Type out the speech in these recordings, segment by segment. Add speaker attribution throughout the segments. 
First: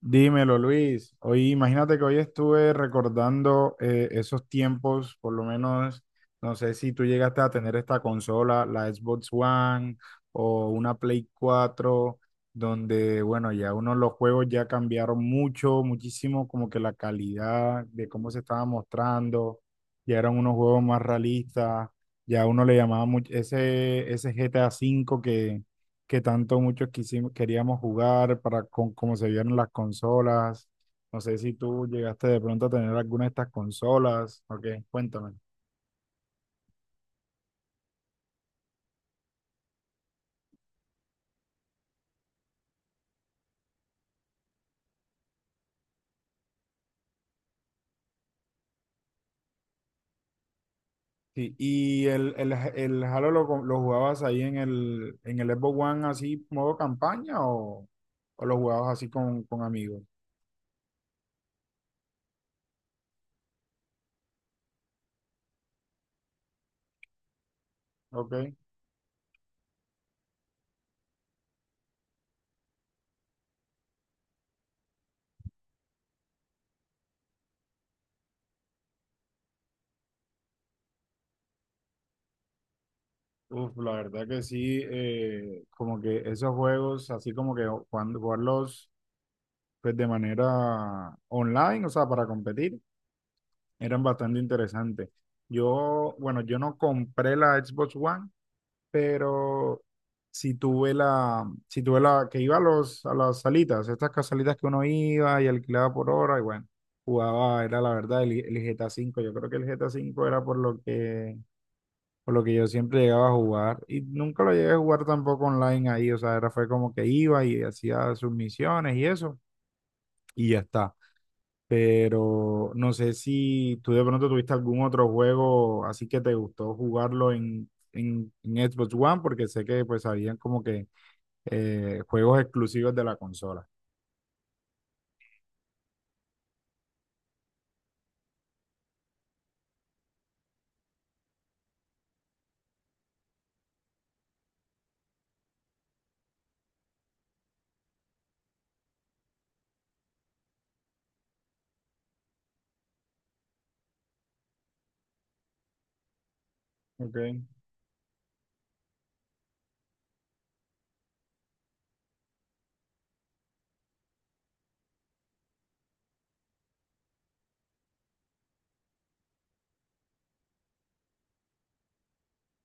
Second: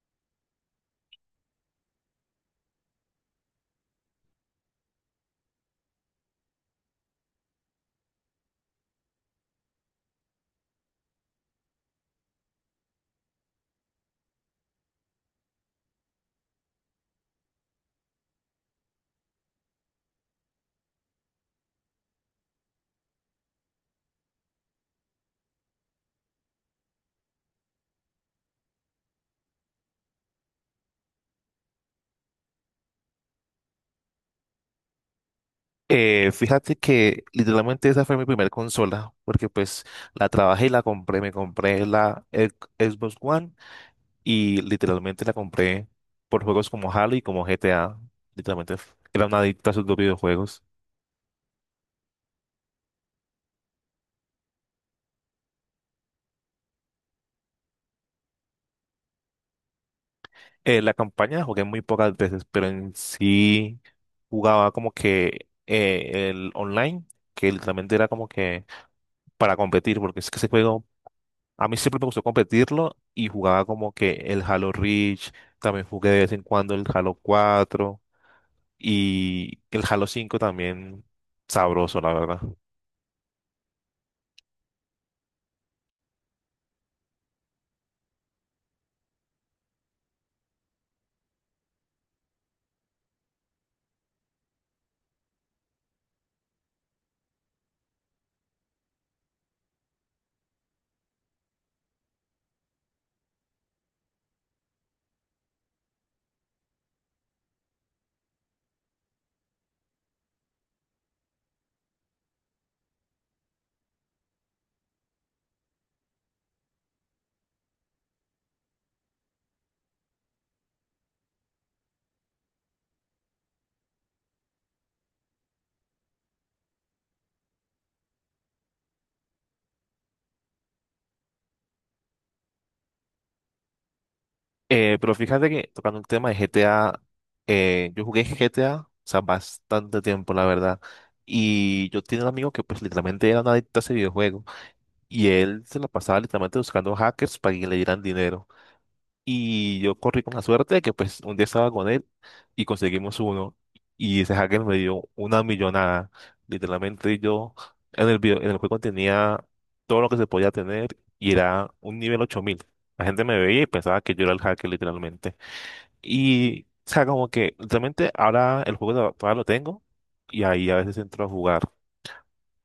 Speaker 1: Dímelo, Luis. Hoy, imagínate que hoy estuve recordando esos tiempos, por lo menos, no sé si tú llegaste a tener esta consola, la Xbox One o una Play 4, donde, bueno, ya uno los juegos ya cambiaron mucho, muchísimo, como que la calidad de cómo se estaba mostrando, ya eran unos juegos más realistas, ya uno le llamaba mucho ese GTA 5 que tanto muchos quisimos, queríamos jugar para con cómo se vieron las consolas. No sé si tú llegaste de pronto a tener alguna de estas consolas. Ok, cuéntame.
Speaker 2: Fíjate que literalmente esa fue mi primera consola, porque pues la trabajé y la compré, me compré la Xbox One y literalmente la compré por juegos como Halo y como GTA. Literalmente era una adicta a sus dos videojuegos.
Speaker 1: Sí, y el Halo lo jugabas ahí en el Xbox One así, modo campaña o lo jugabas así con amigos.
Speaker 2: La campaña la jugué muy pocas veces, pero en sí jugaba como que el online, que literalmente era como
Speaker 1: Ok.
Speaker 2: que para competir, porque es que ese juego. A mí siempre me gustó competirlo y jugaba como que el Halo Reach, también jugué de vez en cuando el Halo 4 y el Halo 5 también sabroso, la verdad.
Speaker 1: Uf, la verdad que sí, como que esos juegos, así como que cuando jugarlos pues de manera online, o sea, para competir, eran bastante interesantes. Yo, bueno, yo no compré la Xbox One, pero sí tuve la, que iba a los, a las salitas, estas salitas que uno iba y alquilaba por hora, y bueno, jugaba, era la verdad, el GTA 5. Yo creo que el GTA 5 era por lo que yo siempre llegaba a jugar. Y nunca lo llegué a jugar tampoco online ahí. O sea, era fue como que iba y hacía sus misiones y eso, y ya está, pero no sé si tú de pronto tuviste algún otro juego así que te gustó jugarlo en Xbox One, porque sé que pues habían como que juegos exclusivos de la consola.
Speaker 2: Pero fíjate que tocando el tema de GTA, yo jugué GTA, o sea, bastante tiempo, la verdad. Y yo tenía un amigo que pues literalmente era un adicto a ese videojuego y él se la pasaba literalmente buscando hackers para que le dieran dinero. Y yo corrí con la suerte de que pues un día estaba con él y conseguimos uno. Y ese hacker me dio una millonada.
Speaker 1: Ok.
Speaker 2: Literalmente yo en el video, en el juego tenía todo lo que se podía tener y era un nivel 8000. La gente me veía y pensaba que yo era el hacker literalmente. Y o sea, como que literalmente ahora el juego todavía lo tengo y ahí a veces entro a jugar.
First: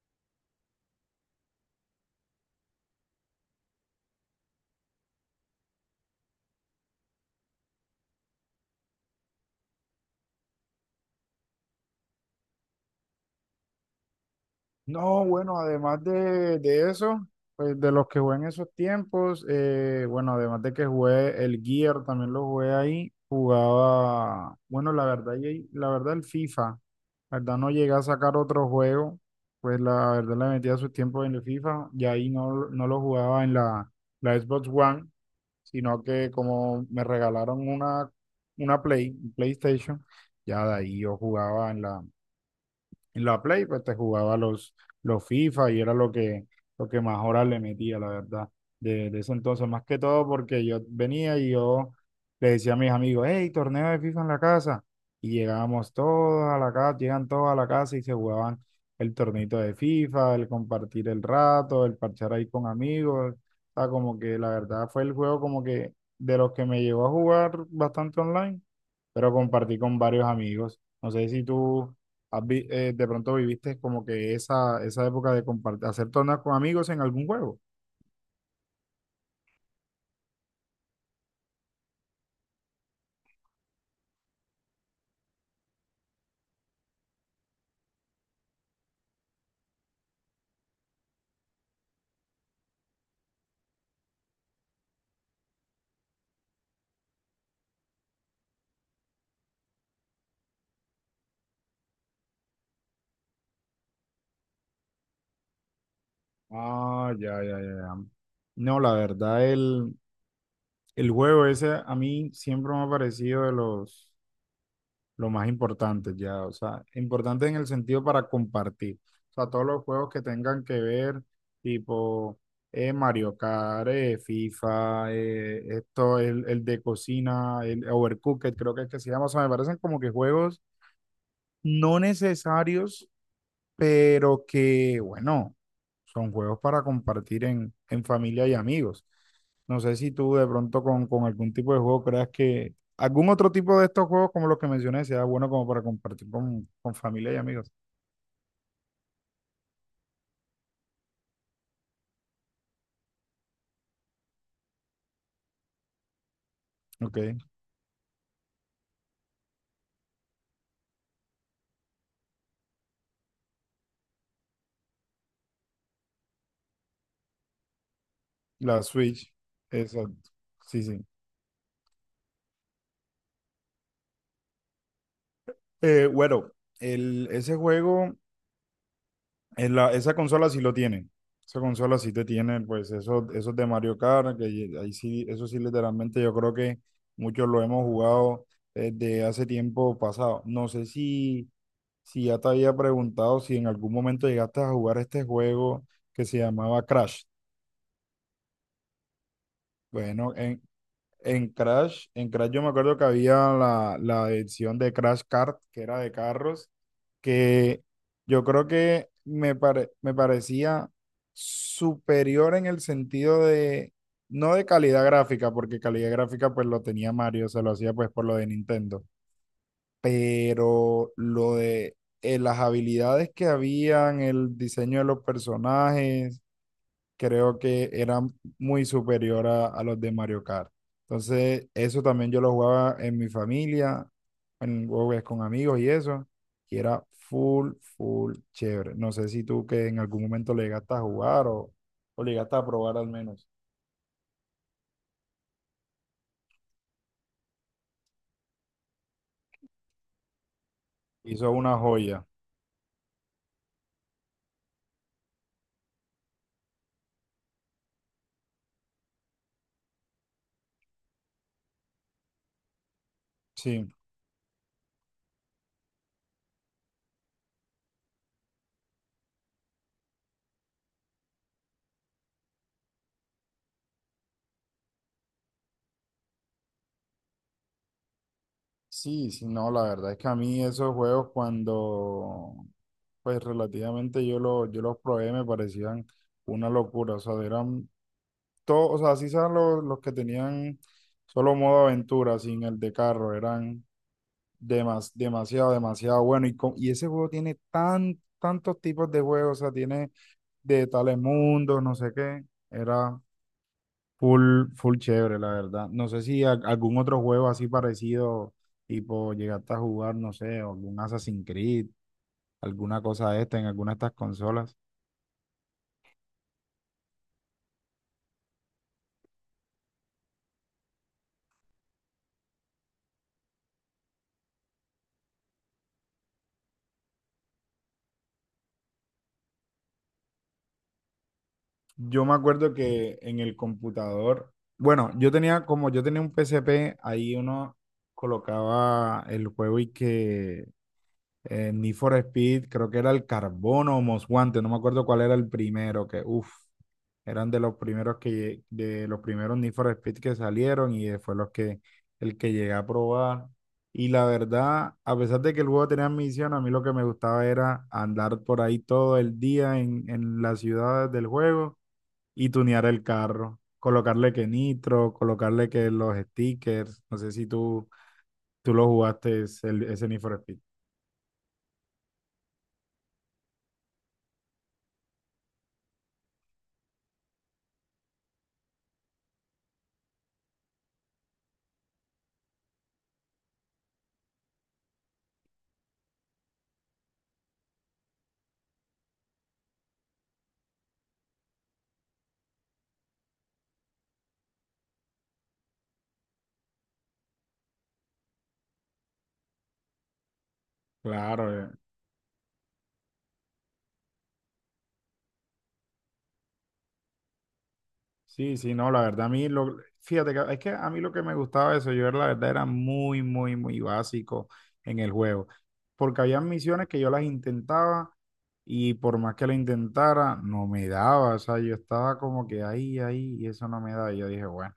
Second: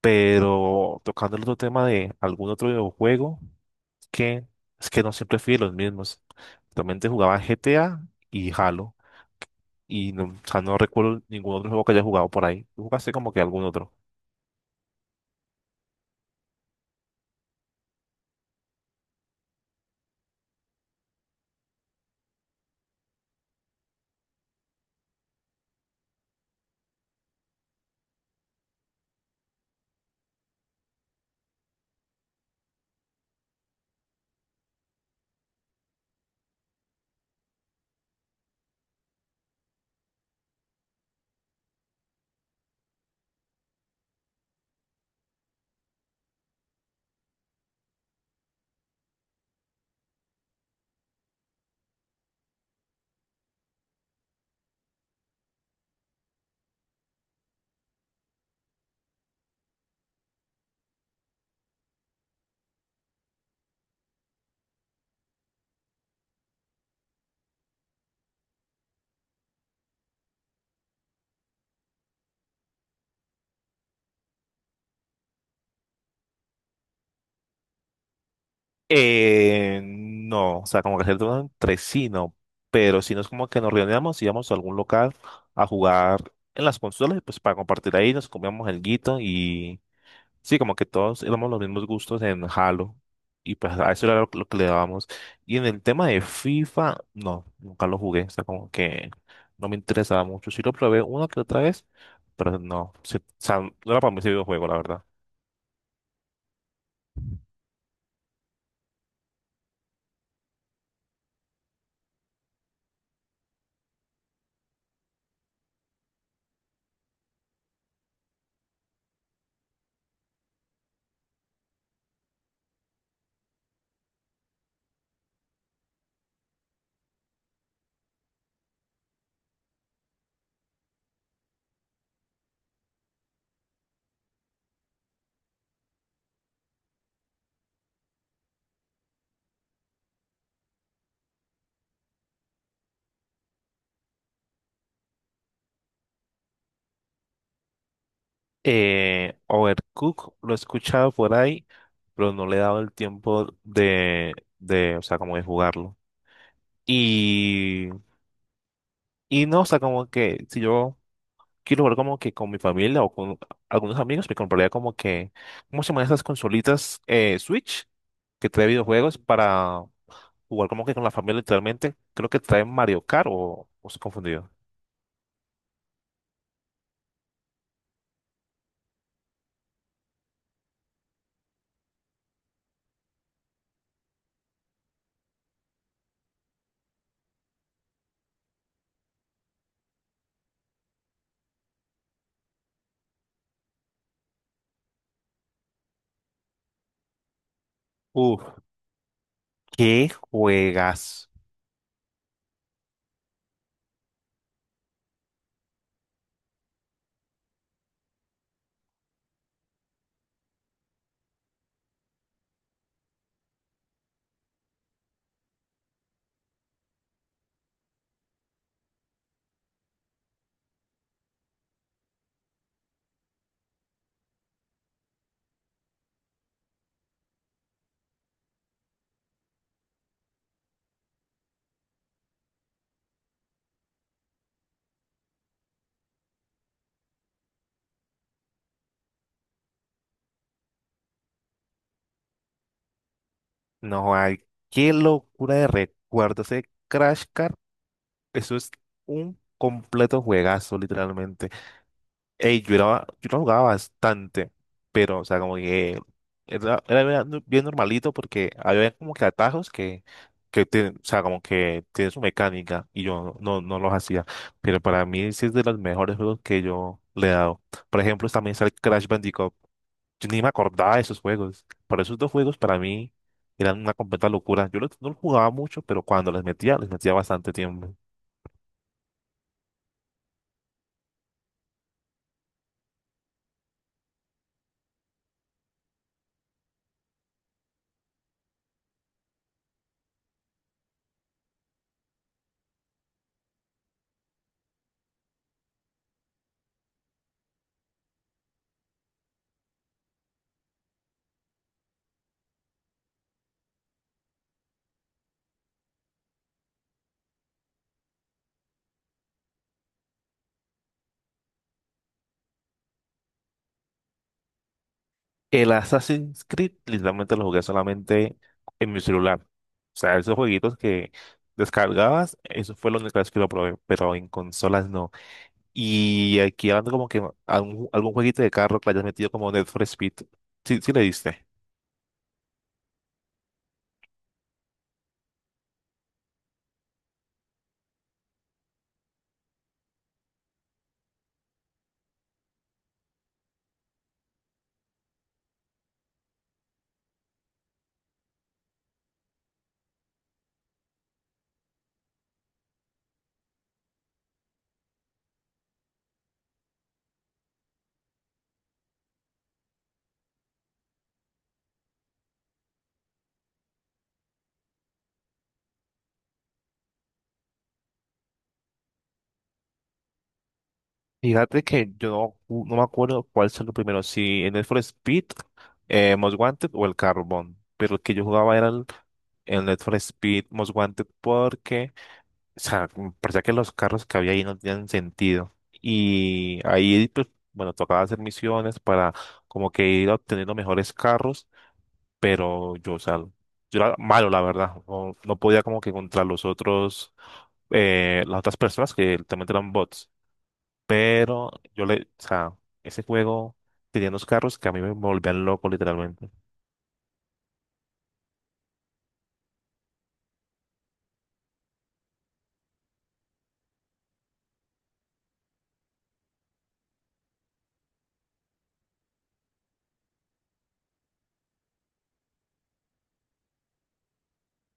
Speaker 2: Pero tocando el otro tema de algún otro videojuego que es que no siempre fui de los mismos. Realmente jugaba GTA y Halo. Y no, o sea, no recuerdo ningún otro juego que haya jugado por ahí. ¿Tú jugaste como que algún otro?
Speaker 1: No, bueno, además de eso, pues de los que jugué en esos tiempos, bueno, además de que jugué el Gear, también lo jugué ahí, jugaba, bueno, la verdad, y la verdad el FIFA. La verdad no llegué a sacar otro juego, pues la verdad le metía sus tiempos en el FIFA y ahí no, no lo jugaba en la Xbox One, sino que como me regalaron una Play, un PlayStation, ya de ahí yo jugaba en la Play, pues te jugaba los FIFA y era lo que más horas le metía, la verdad, de ese entonces, más que todo porque yo venía y yo le decía a mis amigos, hey, torneo de FIFA en la casa. Y llegábamos todos a la casa, llegan todos a la casa y se jugaban el torneito de FIFA, el compartir el rato, el parchar ahí con amigos. O sea, como que la verdad fue el juego como que de los que me llevó a jugar bastante online, pero compartí con varios amigos. No sé si tú de pronto viviste como que esa época de compartir, hacer torneos con amigos en algún juego.
Speaker 2: No, o sea, como que hacer todo entre sí, no. Pero si no es como que nos reuníamos, íbamos a algún local a jugar en las consolas, y pues para compartir ahí, nos comíamos el guito. Sí, como que todos éramos los mismos gustos en Halo y pues a eso era lo que le dábamos. Y en el tema de FIFA, no, nunca lo jugué, o sea, como que no me interesaba mucho. Sí lo probé una que otra vez, pero no, sí, o sea, no era para mí ese videojuego, la verdad.
Speaker 1: Ah, ya, ya, ya, ya. No, la verdad, el juego ese a mí siempre me ha parecido de los, lo más importante ya, o sea, importante en el sentido para compartir, o sea, todos los juegos que tengan que ver, tipo Mario Kart, FIFA, esto, el de cocina, el Overcooked, creo que es que se llama, o sea, me parecen como que juegos no necesarios, pero que, bueno, son juegos para compartir en familia y amigos. No sé si tú de pronto con algún tipo de juego creas que algún otro tipo de estos juegos como los que mencioné sea bueno como para compartir con familia y amigos.
Speaker 2: Overcooked lo he escuchado por ahí, pero no le he dado el tiempo de, o sea, como de jugarlo.
Speaker 1: Ok,
Speaker 2: Y, y no, o sea, como que si yo quiero jugar como que con mi familia o con algunos amigos, me compraría como que, ¿cómo se llaman esas consolitas Switch que trae
Speaker 1: la
Speaker 2: videojuegos
Speaker 1: Switch,
Speaker 2: para
Speaker 1: exacto.
Speaker 2: jugar
Speaker 1: Sí,
Speaker 2: como que con
Speaker 1: sí.
Speaker 2: la familia literalmente? Creo que trae Mario Kart o estoy confundido.
Speaker 1: Bueno, ese juego, esa consola sí lo tiene. Esa consola sí te tiene, pues, eso, esos de Mario Kart, que ahí sí, eso sí, literalmente yo creo que muchos lo hemos jugado desde hace tiempo pasado. No sé si, si ya te había preguntado si en algún momento llegaste a jugar este juego que se llamaba Crash.
Speaker 2: Uf, ¿qué
Speaker 1: Bueno, en,
Speaker 2: juegas?
Speaker 1: en Crash, en Crash yo me acuerdo que había la edición de Crash Kart, que era de carros que yo creo que me parecía superior en el sentido de, no de calidad gráfica, porque calidad gráfica pues lo tenía Mario, se lo hacía pues por lo de Nintendo, pero lo de las habilidades que habían, el diseño de los personajes creo que era muy superior a los de Mario Kart. Entonces, eso también yo lo jugaba en mi familia, en juegos con amigos y eso, y era full, full chévere. No sé si tú que en algún momento le llegaste a jugar o le llegaste a probar al menos.
Speaker 2: No hay, qué locura de recuerdos ese Crash Kart. Eso es un completo juegazo, literalmente.
Speaker 1: Hizo una joya.
Speaker 2: Ey, yo la jugaba bastante, pero, o sea, como que era, era bien no, bien normalito porque había como que atajos que o sea, como que tiene su mecánica y yo no, no
Speaker 1: Sí,
Speaker 2: los hacía. Pero para mí sí es de los mejores juegos que yo le he dado. Por ejemplo, también está el Crash Bandicoot. Yo ni me acordaba de esos juegos. Pero esos dos juegos para mí eran una completa locura. Yo no los jugaba mucho, pero cuando les metía bastante tiempo.
Speaker 1: sí, sí, no, la verdad es que a mí esos juegos cuando, pues relativamente yo los probé me parecían una locura, o sea, eran todo, o sea, así eran los que tenían solo modo aventura, sin el de carro, eran demasiado, demasiado bueno. Y ese juego tiene tantos tipos de juegos, o sea, tiene de tales mundos, no sé qué, era full, full chévere, la verdad. No sé si algún otro juego así parecido, tipo, llegaste a jugar, no sé, algún Assassin's Creed, alguna cosa de esta en alguna de estas consolas.
Speaker 2: El Assassin's Creed literalmente lo jugué solamente en mi celular. O sea, esos jueguitos que descargabas, eso fue lo único vez que lo probé, pero en consolas no. Y aquí hablando como que algún, algún jueguito de carro que le hayas metido como Need for Speed. Sí, sí le diste.
Speaker 1: Yo me acuerdo que en el computador, bueno, yo tenía un P C P ahí uno colocaba el juego y que Need for Speed, creo que era el Carbono o Most Wanted, no me acuerdo cuál era el primero, que uff, eran de los primeros Need for Speed que salieron, y fue los que el que llegué a probar. Y la verdad, a pesar de que el juego tenía misión, a mí lo que me gustaba era andar por ahí todo el día en las ciudades del juego y tunear el carro, colocarle que nitro, colocarle que los stickers, no sé si tú, tú lo jugaste ese ese Need for Speed.
Speaker 2: Fíjate que yo no, no me acuerdo cuál salió primero, si el Need for Speed, Most Wanted o el Carbon. Pero el que yo jugaba era el Need for Speed Most Wanted porque. O sea, como parecía que los carros que había ahí no tenían sentido. Y ahí, pues, bueno, tocaba hacer misiones para como que ir obteniendo mejores carros, pero yo, o sea, yo era malo, la verdad. No, no podía como que contra los otros, las otras personas que también eran bots.
Speaker 1: Claro,
Speaker 2: Pero yo le, o sea, ese juego tenía unos carros que a mí me volvían loco, literalmente.
Speaker 1: sí, sí, no, la verdad a mí, fíjate que es que a mí lo que me gustaba de eso, la verdad era muy, muy, muy básico en el juego, porque había misiones que yo las intentaba. Y por más que la intentara, no me daba. O sea, yo estaba como que ahí, ahí, y eso no me da. Y yo dije, bueno,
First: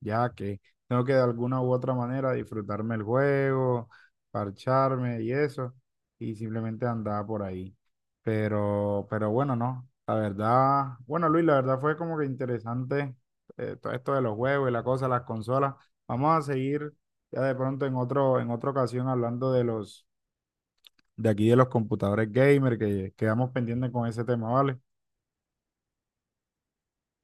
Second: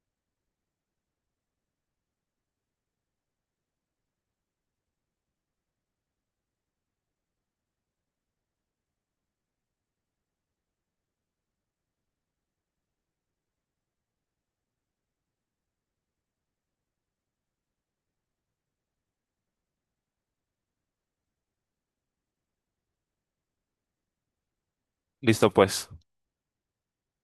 Speaker 1: ya que tengo que de alguna u otra manera disfrutarme el juego, parcharme y eso, y simplemente andaba por ahí. Pero bueno, no, la verdad, bueno, Luis, la verdad fue como que interesante, todo esto de los juegos y la cosa, las consolas. Vamos a seguir ya de pronto en otro, en otra ocasión hablando de los, de aquí de los computadores gamer, que quedamos pendientes con ese tema, ¿vale?
Speaker 2: Listo, pues.